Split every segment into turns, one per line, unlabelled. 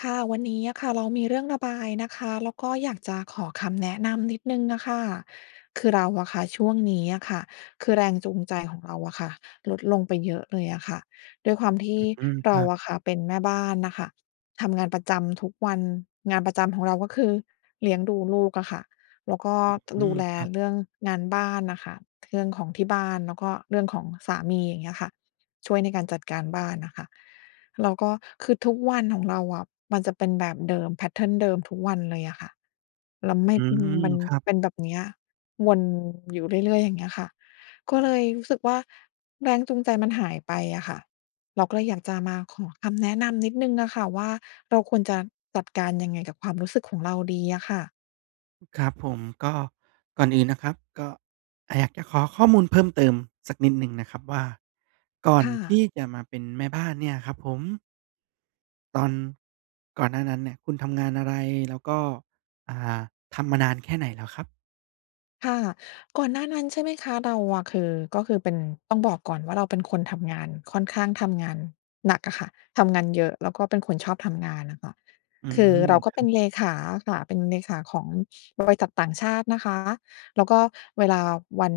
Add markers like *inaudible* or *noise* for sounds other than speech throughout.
ค่ะ วันนี้อะค่ะ เรามีเรื่องระบายนะคะ แล้วก็อยากจะขอคำแนะนำนิดหนึ่งอะค่ะ คือเราอะค่ะ ช่วงนี้อะค่ะ คือแรงจูงใจของเราอะค่ะ ลดลงไปเยอะเลยอะค่ะ ด้วยความที
อ
่
ื้อฮือ
เ
ค
ร
ร
า
ับ
อะค่ะ เป็นแม่บ้านน่ะค่ะ ทำงานประจำทุกวัน งานประจำของเราก็คือ เลี้ยงดูลูกอะค่ะ แล้วก็
อื้อ
ต
ฮ
ด
ื
ู
อ
แล
ครับ
เรื่องงานบ้านน่ะค่ะ เรื่องของที่บ้าน แล้วก็เรื่องของสามี อย่างเงี้ยค่ะ ช่วยในการจัดการบ้านน่ะค่ะ แล้วก็ คือทุกวันของเราอะ มันจะเป็นแบบเดิม แพตเทิร์น เดิมทุกวันเลยอะค่ะ แล้วไ
อ
ม
ื
่ อืม
ม
มัน
ครับ
เป็นแบบเนี้ย วนอยู่เรื่อย ๆ อย่างเงี้ยค่ะ ก็เลยรู้สึกว่า แรงจูงใจมันหายไปอะค่ะ เราก็เลยอยากจะมาขอคำแนะนำนิดหนึ่งน่ะค่ะว่า เราควรจะจัดการยังไงกับความรู้สึกของเราดีอะค่ะ?
ครับผม ก็ ก่อนอื่นนะครับ ก็ อา อยากจะขอข้อมูลเพิ่มเติมสักนิดหนึ่งนะครับว่า ก่อ
ค
น
่
ที
ะ
่จะมาเป็นแม่บ้านเนี่ยครับผม ตอนก่อนหน้านั้นเนี่ย คุณทำงานอะไร แล้วก็ อ่า ทำมานานแค่ไหนแล้วครับ?
ค่ะ ก่อนหน้านั้น ใช่ไหมคะ เราอะคือ ก็คือเป็น ต้องบอกก่อนว่า เราเป็นคนทำงาน ค่อนข้างทำงานหนักอะค่ะ ทำงานเยอะ แล้วก็เป็นคนชอบทำงานอะค่ะ
อื
คือ
ม
เราก
ค
็
รั
เป็น
บ
เลขาอะค่ะ เป็นเลขาของบริษัทต่างชาตินะคะ แล้วก็เวลาวัน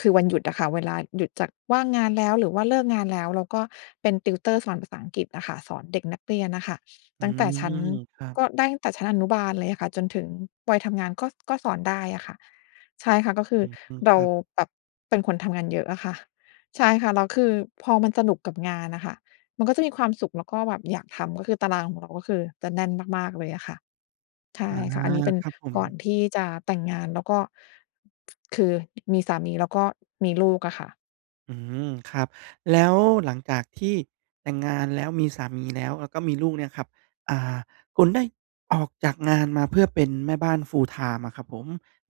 คือวันหยุดอะค่ะ เวลาหยุดจากว่างงานแล้ว หรือว่าเลิกงานแล้ว เราก็เป็น tutor สอนภาษาอังกฤษอะค่ะ สอนเด็กนักเรียนน่ะค่ะ
อื
ตั้งแต่ชั
ม
้น
ครับ
ก็ได้ตั้งแต่ชั้นอนุบาลเลยอะค่ะ จนถึงวัยทำงาน ก็ ก็สอนได้อะค่ะ ใช่ค่ะ ก็คื
อ
อ
ืม
เร
ค
า
รับ
แบบเป็นคนทำงานเยอะอะค่ะ ใช่ค่ะ แล้วคือพอมันสนุกกับงานอะค่ะ มันก็จะมีความสุขแล้วก็แบบอยากทำ ก็คือตารางของเราก็คือจะแน่นมาก ๆ เลยอะค่ะ ใช
อ
่
า!
ค่ะ อันนี้เป็น
ครับผ
ก่อน
ม
ที่จะแต่งงาน แล้วก็ *tsk* คือ มีสามีแล้วก็มีลูกอะค่ะ
อืม ครับ แล้วหลังจากที่แต่งงานแล้ว มีสามีแล้ว แล้วก็มีลูกเนี้ยครับ อ่า คุณได้ออกจากงานมาเพื่อเป็นแม่บ้าน full-time อะครับผม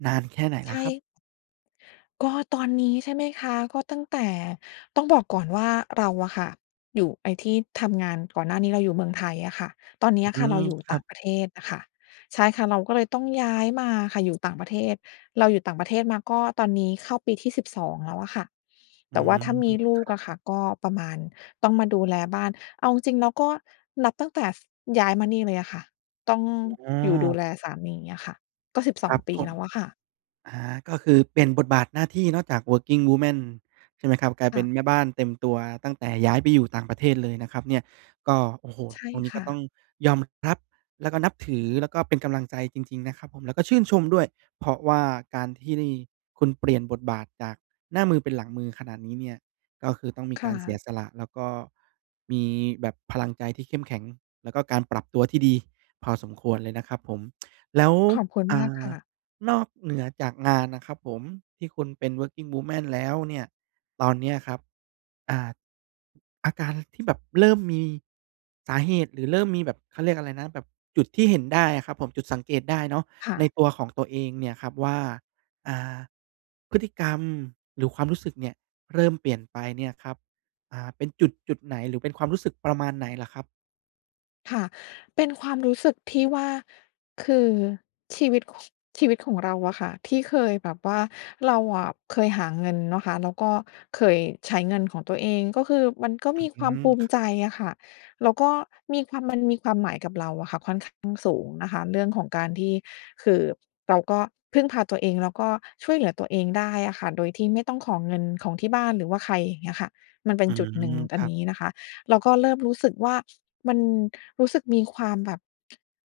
นานแค่ไหน
ใ
แ
ช
ล้วครับ?
่ ก็ตอนนี้ใช่ไหมคะ? ก็ตั้งแต่ ต้องบอกก่อนว่า เราอะค่ะอยู่ ไอ้ที่ทำงานก่อนหน้านี้เราอยู่เมืองไทยอะค่ะ ตอนเนี
อ
้ยอะ
ื
ค่ะ เร
ม
าอยู่
ค
ต
ร
่
ั
า
บ
งประเทศอะค่ะ ใช่ค่ะ เราก็เลยต้องย้ายมาอะค่ะ อยู่ต่างประเทศ เราอยู่ต่างประเทศมาก็ตอนนี้เข้าปีที่ 12 แล้วอะค่ะ แ
อ
ต
ื
่ว่า
ม
ถ้ามีลู
ค
ก
รั
อ
บ
ะค่ะ ก็ประมาณ ต้องมาดูแลบ้าน เอาจริง ๆ แล้ว ก็นับตั้งแต่ ส ย้ายมานี่เลยอะค่ะ ต้อง
อ๋
อยู่ดู
อ
แลสามีอะค่ะ ก็ สิบส
ค
อ
ร
ง
ับ
ปี
ผม
แล้วอะค่ะ
อา ก็คือเปลี่ยนบทบาทหน้าที่เนาะจาก Working Woman ใช่ไหมครับ? กลาย
ค
เป็
่ะ
นแม่บ้านเต็มตัว ตั้งแต่ย้ายไปอยู่ต่างประเทศเลยนะครับเนี่ย ก็ โอ้โฮ!
ใช่
ตรงนี้
ค
ก็
่
ต้
ะ
องยอมรับแล้วก็นับถือ แล้วก็เป็นกำลังใจจริง ๆ นะครับผม แล้วก็ชื่นชมด้วย เพราะว่าการที่คุณเปลี่ยนบทบาทจากหน้ามือเป็นหลังมือขนาดนี้เนี้ย ก็คือต้องมี
ค
ก
่
ารเสี
ะ
ยสละ แล้วก็มีแบบพลังใจที่เข้มแข็ง แล้วก็การปรับตัวที่ดีพอสมควรเลยนะครับผม แล้ว
ขอบคุณ
อ่
มากค
า
่ะ
นอกเหนือจากงานน๋ะครับผม ที่คุณเป็น Working Woman แล้วเนี่ย ตอนเนี้ยครับ อ่า อาการที่แบบเริ่มมี สาเหตุหรือเริ่มมีแบบ เขาเรียกอะไรนะ แบบจุดที่เห็นได้อะครับผม จุดสังเกตได้เนาะ
ค่
ใน
ะ
ตัวของตัวเองเนี่ยครับว่า อ่า พฤติกรรมหรือความรู้สึกเนี่ยเริ่มเปลี่ยนไปเนี่ยครับ อา เป็นจุดจุดไหน หรือเป็นความรู้สึกประมาณไหนเหรอครับ?
ค่ะ เป็นความรู้สึกที่ว่า คือชีวิต ค ชีวิตของเราอะค่ะ ที่เคยแบบว่า เราอะเคยหาเงินเนาะคะ แล้วก็เคยใช้เงินของตัวเอง ก็คือมันก็มีค
อื
วาม
ม
ภูม
ค
ิ
ร
ใจ
ับ
อะค่ะ แล้วก็มีความ มันมีความหมายกับเราอะค่ะ ค่อนข้างสูงนะคะเรื่องของการที่ คือเราก็พึ่งพาตัวเอง แล้วก็ช่วยเหลือตัวเองได้อะค่ะ โดยที่ไม่ต้องขอเงินของที่บ้าน หรือว่าใคร อย่างเงี้ยค่ะ มันเป็
อื
นจุดหนึ่ง
ม ค
อั
ร
น
ั
น
บ
ี้นะคะ เราก็เริ่มรู้สึกว่า มันรู้สึกมีความแบบ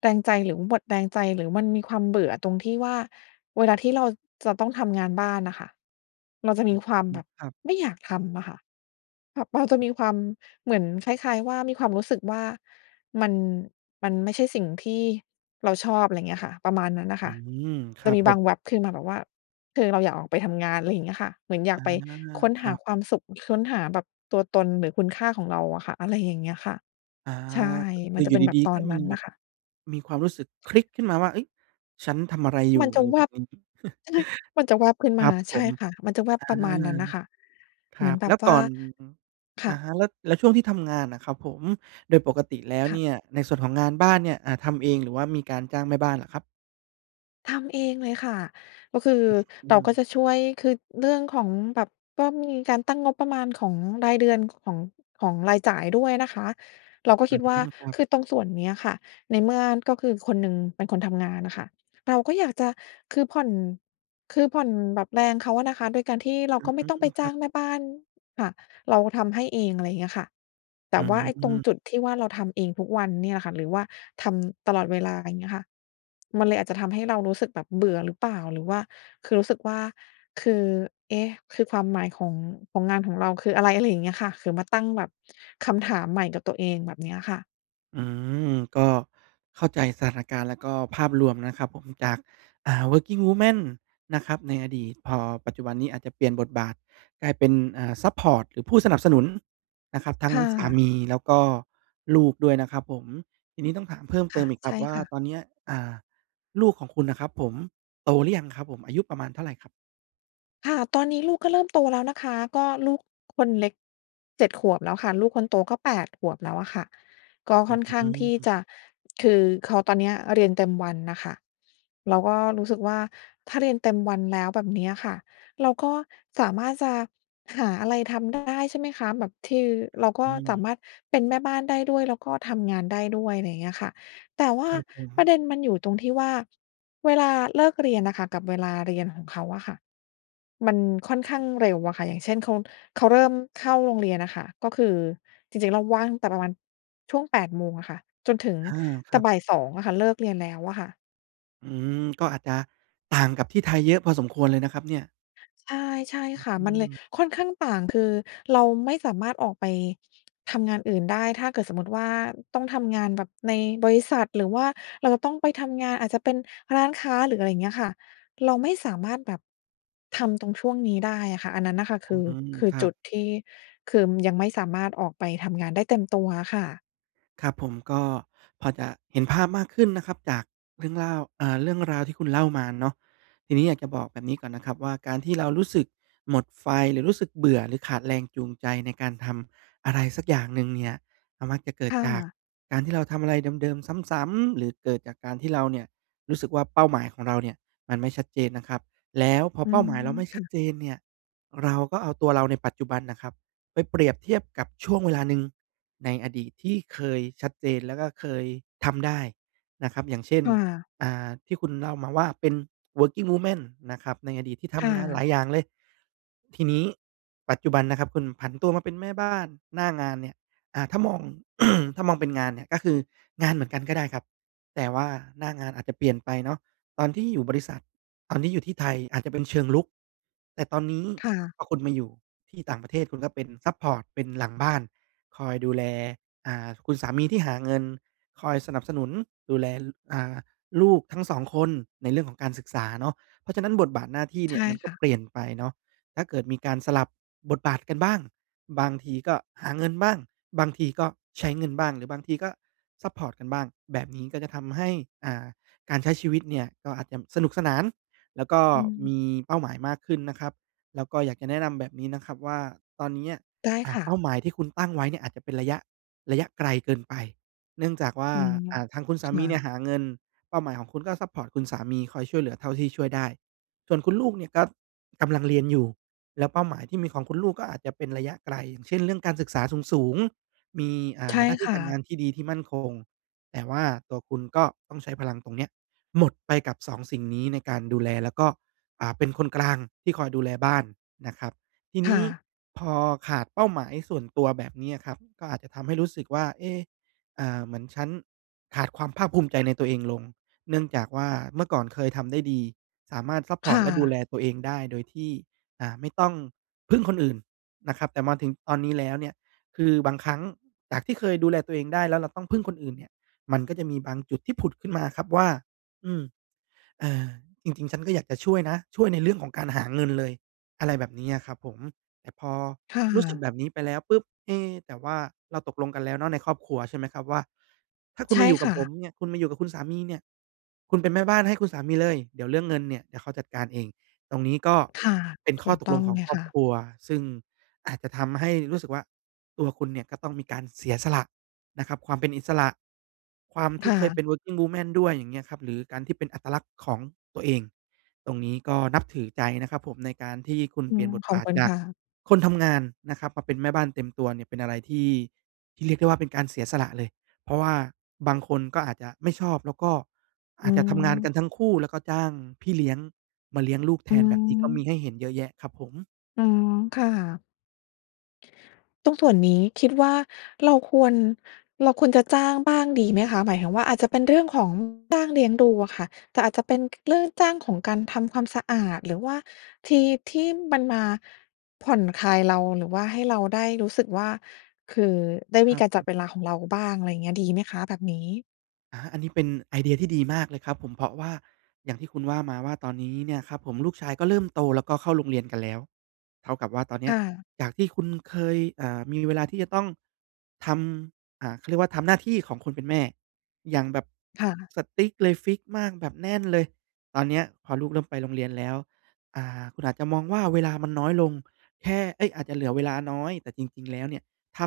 แรงใจ หรือหมดแรงใจ หรือมันมีความเบื่อตรงที่ว่า เวลาที่เราจะต้องทำงานบ้านน่ะค่ะ เราจะ
อ
ม
ื
ีความแบ
ม
บ
ครับ
ไม่อยากทำอะค่ะ แบบเราจะมีความ เหมือนคล้าย ๆ ว่า มีความรู้สึกว่า มัน มันไม่ใช่สิ่งที่เราชอบ ไรเงี้ยค่ะ ประมาณนั้นน่ะ
อ
ค
ื
่ะ
ม ค
จ
ร
ะ
ับ
มี
ผ
บา
ม
งแวบขึ้นมาแบบว่า คือเราอยากออกไปทำงาน ไรเงี้ยค่ะ เหมือนอย
อ
าก
า
ไปค้น
ค
ห
ร
า
ับ
ความสุข ค้นหาแบบตัวตน หรือคุณค่าของเราอะค่ะ อะไรอย่างเงี้ยค่ะ
อา
ใช่
ก็ค
ม
ื
ั
อ
นจ
อ
ะ
ยู
เ
่
ป็นแบ
ดี
บต
ๆ
อ
ก็
น
ม
น
ี
ั้น
แบ
น่
บ
ะค่ะ
มีความรู้สึกคลิกขึ้นมาว่า "เฮ้ย ฉันทำอะไรอยู่?"
มัน
อ
จะ
ะไร
แว
แบบ
บ
นี้ *chuckles*
ใช่ มันจะแวบขึ้น
ค
ม
ร
า
ับผ
ใช่
ม
ค่ะ มันจะแวบ
อา
ประมาณนั้นน่ะค่ะ
ค
เ
ร
ห
ั
มือน
บ
แบ
แล้
บ
วต
ว
อ
่า
น
ค
อ
่
ะ
ะ
ฮะ แล้ว แล้วช่วงที่ทำงานอะครับผม โดยปกติแล้ว
ค
เ
่
น
ะ
ี่ยในส่วนของงานบ้านเนี่ย อ่า ทำเอง หรือว่ามีการจ้างแม่บ้านเหรอครับ?
ทำเองเลยค่ะ ก็คือ
อือ อื
เราก็
ม
จะช่วย คือเรื่องของแบบ ก็มีการตั้งงบประมาณของรายเดือน ของ ของรายจ่ายด้วยนะคะ เราก็
อ
ค
ื้
ิ
อ
ด
ฮ
ว่า
ือ ครั
ค
บ
ือตรงส่วนเนี้ยค่ะ ในเมื่อก็คือคนหนึ่งเป็นคนทำงานอะค่ะ เราก็อยากจะ คือผ่อน คือผ่อนแบบแรงเขาอะนะคะ โดยการที่เรา
อื้
ก
อ
็ไม
ฮ
่ต้อง
ื
ไป
อ
จ
คร
้
ั
า
บ
งแม่บ้านค่ะ เราทำให้เอง อะไรอย่างเงี้ยค่ะ แต
อื
่
้อ
ว่า
ฮ
ไอ้ต
ื
รง
อ
จุดที่ว่า เราทำเองทุกวันเนี่ยล่ะค่ะ หรือว่าทำตลอดเวลา อย่างเงี้ยค่ะ มันเลยอาจจะทำให้เรารู้สึกแบบเบื่อหรือเปล่า หรือว่า คือรู้สึกว่า คือ เอ๊ะ! คือความหมาย ของ ของงานของเราคืออะไร อะไรอย่างเงี้ยค่ะ คือ มาตั้งแบบคำถามใหม่กับตัวเอง แบบเนี้ยค่ะ
อืม ก็เข้าใจสถานการณ์ แล้วก็ภาพรวมนะครับผม จาก อ่า Working Woman นะครับในอดีต พอปัจจุบันนี้อาจจะเปลี่ยนบทบาทกลายเป็น อ่า ซัปพอร์ต หรือผู้สนับสนุนนะครับ ทั้
ค
ง
่
สา
ะ
มี แล้วก็ลูกด้วยนะครับผม ทีนี้ต้องถามเพิ่ม
ค
เต
่
ิ
ะ
มอีกค
ใ
ร
ช
ับ
่
ว่า
ค่ะ
ตอนเนี้ย อ่า ลูกของคุณน่ะครับผม โตหรือยังครับผม อายุประมาณเท่าไรครับ?
ค่ะ ตอนนี้ลูกก็เริ่มโตแล้วนะคะ ก็ลูก *clicks tongue* คนเล็ก 7 ขวบแล้วค่ะ ลูกคนโตก็ 8 ขวบแล้วอะค่ะ ก็
อ
ค
ื้
่
อ
อน
ฮ
ข้า
ื
งที่
อ
จะ คือเขาตอนเนี้ยเรียนเต็มวันน่ะค่ะ เราก็รู้สึกว่า ถ้าเรียนเต็มวันแล้ว แบบเนี้ยค่ะ เราก็สามารถจะหาอะไรทำได้ ใช่ไหมคะ แบบ คือ เราก็
อื
ส
อ
ามารถเป็นแม่บ้านได้ด้วย แล้วก็ทำงานได้ด้วย อะไรอย่างเงี้ยค่ะ แต่ว่
ค
า
รับผ
ประ
ม
เด็นมันอยู่ตรงที่ว่าเวลาเลิกเรียนน่ะค่ะ กับเวลาเรียนของเขาอะค่ะ มันค่อน
ค
ข
ร
้
ั
า
บ
งเร็วอะค่ะ อย่างเช่น เขา เขาเริ่มเข้าโรงเรียนอะค่ะ ก็คือ จริง ๆ เราว่างตั้งแต่ประมาณช่วง 8 โมงอะค่ะ จนถึง
อา ค
แต
ร
่
ับ
บ่าย 2 อะค่ะ เลิกเรียนแล้วอะค่ะ
อืม ก็อาจจะต่างกับที่ไทยเยอะพอสมควรเลยนะครับเนี่ย
ใช่ ใช่
อื้
ค
อ
่ะ
ฮื
มันเลย
อ
ค่อนข้างต่าง คือเราไม่สามารถออกไป ทำงานอื่นได้ ถ้าเกิดสมมุติว่าต้องทำงานแบบในบริษัท หรือว่าเราต้องไปทำงาน อาจจะเป็นร้านค้า หรืออะไรอย่างเงี้ยค่ะ เราไม่สามารถแบบ ทำตรงช่วงนี้ได้อะค่ะ อันนั้นน่ะค่ะค
อื
ือ
ม
คือ
ครั
จ
บ
ุดที่ คือ ยังไม่สามารถออกไปทำงานได้เต็มตัวอะค่ะ
ครับผม ก็พอจะเห็นภาพมากขึ้นนะครับ จากเรื่องเล่า อ่า เรื่องราวที่คุณเล่ามาเนาะ ทีนี้อยากจะบอกแบบนี้ก่อนนะครับว่า การที่ เรารู้สึกหมดไฟ หรือรู้สึกเบื่อ หรือขาดแรงจูงใจในการทำอะไรสักอย่างหนึ่งเนี่ย ก็มักจะเกิด
ค่
จาก
ะ
การที่เราทำอะไรเดิม ๆ ซ้ำ ๆ หรือเกิดจากการที่เราเนี่ยรู้สึกว่า เป้าหมายของเราเนี่ยมันไม่ชัดเจนนะครับ แล้วพอ
อื
เป้า
ม
หมายเราไม่
ค
ชั
่
ด
ะ
เจนเนี่ย เราก็เอาตัวเราในปัจจุบันน่ะครับไปเปรียบเทียบกับช่วงเวลาหนึ่งในอดีตที่เคยชัดเจน แล้วก็เคยทำได้นะครับ อย่างเช่น
ค่ะ
อ่า ที่คุณเล่ามาว่าเป็น Working Woman นะครับ ในอดีตที่ท
ค่
ำงานหล
ะ
ายอย่างเลย ทีนี้ปัจจุบันนะครับคุณผันตัวมาเป็นแม่บ้าน หน้างานเนี่ย อ่า ถ้ามอง *clears throat* ถ้ามองเป็นงานเนี่ย ก็คืองานเหมือนกันก็ได้ครับ แต่ว่าหน้างานอาจจะเปลี่ยนไปเนาะ ตอนที่อยู่บริษัท ตอนที่อยู่ที่ไทยอาจจะเป็นเชิงรุก แต่ตอนนี้
ค่ะ
พอคุณมาอยู่ที่ต่างประเทศคุณก็เป็นซัปพอร์ต เป็นหลังบ้าน คอยดูแล อ่า คุณสามีที่หาเงิน คอยสนับสนุนดูแล ล อ่า ลูกทั้ง 2 คนในเรื่องของการศึกษาเนาะ เพราะฉะนั้นบทบาทหน้าที่เ
ใช
นี่
่
ย มันก
ค
็
่ะ
เปลี่ยนไปเนาะ ถ้าเกิดมีการสลับบทบาทกันบ้าง บางทีก็หาเงินบ้าง บางทีก็ใช้เงินบ้าง หรือบางทีก็ซัปพอร์ตกันบ้าง แบบนี้ก็จะทำให้ อ่า การใช้ชีวิตเนี่ยก็อาจจำ สนุกสนาน แล้วก็
อื
ม
ม
ีเป้าหมายมากขึ้นนะครับ แล้วก็อยากจะแนะนำแบบนี้นะครับว่า ตอนเนี้ย
ได้
อ่
ค
า
่
เ
ะ
ป้าหมายที่คุณตั้งไว้เนี่ยอาจจะเป็นระยะ ระยะไกลเกินไป เนื่องจากว่า
อืม
อ่า ทางคุณส
ค
าม
่
ีเนี่
ะ
ยหาเงิน เป้าหมายของคุณก็ซัปพอร์ตคุณสามี คอยช่วยเหลือเท่าที่ช่วยได้ ส่วนคุณลูกเนี่ยก็กำลังเรียนอยู่ แล้วเป้าหมายที่มีของคุณลูกก็อาจจะเป็นระยะไกล อย่างเช่น เรื่องการศึกษาสูง ๆ มี อ่
ใช
า
่
หน้าท
ค
ี่
่
การงา
ะ
นที่ดี ที่มั่นคง แต่ว่าตัวคุณก็ต้องใช้พลังตรงเนี้ย หมดไปกับ 2 สิ่งนี้ในการดูแล แล้วก็ อ่า เป็นคนกลางที่คอยดูแลบ้านนะครับ ที
ค
นี
่
้
ะ
พอขาดเป้าหมายส่วนตัวแบบนี้อะครับ ก็อาจจะทำให้รู้สึกว่า เอ๊ะ อ่า เหมือนฉันขาดความภาคภูมิใจในตัวเองลง เนื่องจากว่าเมื่อก่อนเคยทำได้ดี สามารถซัป
ค
พอร์
่
ตและดูแล
ะ
ตัวเองได้ โดยที่ อ่า ไม่ต้องพึ่งคนอื่นนะครับ แต่มาถึงตอนนี้แล้วเนี่ย คือบางครั้งจากที่เคยดูแลตัวเองได้ แล้วเราต้องพึ่งคนอื่นเนี่ย มันก็จะมีบางจุดที่ผุดขึ้นมาครับว่า อืม เออ จริง ๆ ฉันก็อยากจะช่วยนะ ช่วยในเรื่องของการหาเงินเลย อะไรแบบนี้อะครับผม แต่พอ
ค่
รู้สึก
ะ
แบบนี้ไปแล้วปุ๊บ เอ๊ แต่ว่าเราตกลงกันแล้วเนาะในครอบครัว ใช่ไหมครับ ว่า ถ้าค
ใ
ุณ
ช่
มาอยู่ก
ค
ับ
่
ผม
ะ
เนี่ย คุณมาอยู่กับคุณสามีเนี่ย คุณเป็นแม่บ้านให้คุณสามีเลย เดี๋ยวเรื่องเงินเนี่ยเดี๋ยวเขาจัดการเอง ตรงนี้ก็
ค่ะ
เป็น
ถ
ข้
ู
อ
ก
ต
ต
ก
้
ล
อ
ง
ง
ขอ
เ
ง
ลย
ครอ
ค
บ
่ะ
ครัว ซึ่งอาจจะทำให้รู้สึกว่า ตัวคุณเนี่ยก็ต้องมีการเสียสละนะครับ ความเป็นอิสระ ความท
ค
ี่
่
เคยเ
ะ
ป็น Working woman ด้วย อย่างเงี้ยครับ หรือการที่เป็นอัตลักษณ์ของตัวเอง ตรงนี้ก็นับถือใจนะครับผม ในการที่คุณ
อื
เปลี่ย
ม
นบท
ขอ
บ
บ
าท
คุณ
จา
ค
ก
่ะ
คนทำงานนะครับ มาเป็นแม่บ้านเต็มตัวเนี่ย เป็นอะไรที่ ที่เรียกได้ว่าเป็นการเสียสละเลย เพราะว่าบางคนก็อาจจะไม่ชอบ แล้วก็
อ
อ
ื
าจจะทำงานก
อ
ันทั้งคู่ แล้วก็จ้างพี่เลี้ยงมาเลี้ยงลูกแท
อื
น แบบนี้ก็มี
อ
ให้เห็นเยอะแยะครับผม
อือ ค่ะ ตรงส่วนนี้คิดว่า เราควร เราควรจะจ้างบ้างดีไหมคะ? หมายถึงว่า อาจจะเป็นเรื่องของจ้างเลี้ยงดูอะค่ะ แต่อาจจะเป็น ก เรื่องจ้างของการทำความสะอาด หรือว่าที่ ที่มันมาผ่อนคลายเรา หรือว่าให้เราได้รู้สึกว่า คือได้
ค
ม
ร
ี
ับ
การ
ผ
จัด
ม
เวลาของเราบ้าง อะไรอย่างเงี้ย ดีไหมคะแบบนี้?
อา อันนี้เป็นไอเดียที่ดีมากเลยครับผม เพราะว่าอย่างที่คุณว่ามาว่า ตอนนี้เนี่ยครับผมลูกชายก็เริ่มโต แล้วก็เข้าโรงเรียนกันแล้ว เท่ากับว่าตอนเน
ค
ี้ย
่ะ
จากที่คุณเคย อ่า มีเวลาที่จะต้องทำ อ่า เขาเรียกว่าทำหน้าที่ของคนเป็นแม่อย่างแบบ
ค่ะ
strict เลย ฟิกซ์มาก แบบแน่นเลย ตอนเนี้ยพอลูกเริ่มไปโรงเรียนแล้ว อา คุณอาจจะมองว่า เวลามันน้อยลง แค่ เอ๊ย อาจจะเหลือเวลาน้อย แต่จริง ๆ แล้วเนี่ย ถ้า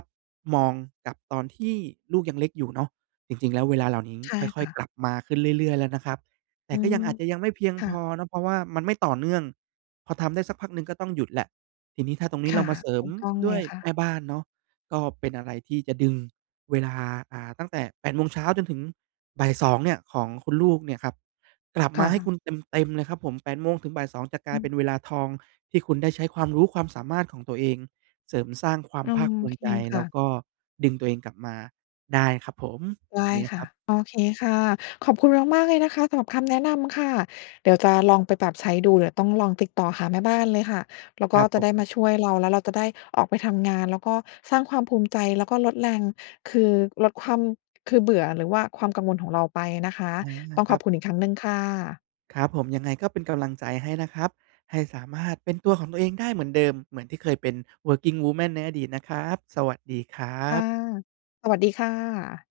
มองกับตอนที่ลูกยังเล็กอยู่เนาะ จริง ๆ แล้วเวลาเหล่านี้
ใช่
ค่
ค
อย
่ะ
ๆ กลับมาขึ้นเรื่อย ๆ แล้วนะครับ แต
อ
่
ื
ก็ยั
อ
งอาจจะยังไม่เพียง
ค่
พ
ะ
อเนาะ เพราะว่ามันไม่ต่อเนื่อง พอทำได้สักพักหนึ่งก็ต้องหยุดแล้ว ทีนี้ถ้าตรงนี
ค
้เร
่
า
ะ
มาเสริ
ถ
ม
ูกต้อง
ด
เล
้ว
ย
ย
ค่ะ
แม่บ้านเนาะ ก็เป็นอะไรที่จะดึงเวลา อ่า ตั้งแต่ 8 โมงเช้าจนถึงบ่าย 2 เนี่ย ของคุณลูกเนี่ยครับ กลับ
ค
ม
่
าให้ค
ะ
ุณเต็ม ๆ เลยครับผม 8:00-14:00 จะกลา
อ
ย
ื
เป็
อ
นเวลาทอง ที่คุณได้ใช้ความรู้ความสามารถของตัวเอง เสริมสร้างควา
โ
ม
อ
ภาคภูม
เค
ิใจ
ค
แล
่
้ว
ะ
ก็ดึงตัวเองกลับมาได้ครับผม แบ
ได
บ
้
นี้น
ค
ะค
่
ร
ะ
ับ
โอเคค่ะ ขอบคุณมาก ๆ เลยนะคะ สำหรับคำแนะนำค่ะ เดี๋ยวจะลองไปปรับใช้ดู เดี๋ยวต้องลองติดต่อหาแม่บ้านเลยค่ะ แล้ว
ค
ก็
รับ
จ
ผ
ะได้
ม
มาช่วยเรา แล้วเราจะได้ออกไปทำงาน แล้วก็สร้างความภูมิใจ แล้วก็ลดแรง คือลดความ คือเบื่อ หรือว่าความกังวลของเราไปนะคะ
อา
ต้อง
ค
ข
ร
อ
ับ
บคุ
ผ
ณอีกค
ม
รั้งหนึ่งค่ะ
ครับผม ยังไงก็เป็นกำลังใจให้นะครับ ให้สามารถเป็นตัวของตัวเองได้เหมือนเดิม เหมือนที่เคยเป็น working woman ในอดีตนะครับ สวัสดีครั
ค่ะ
บ
สวัสดีค่ะ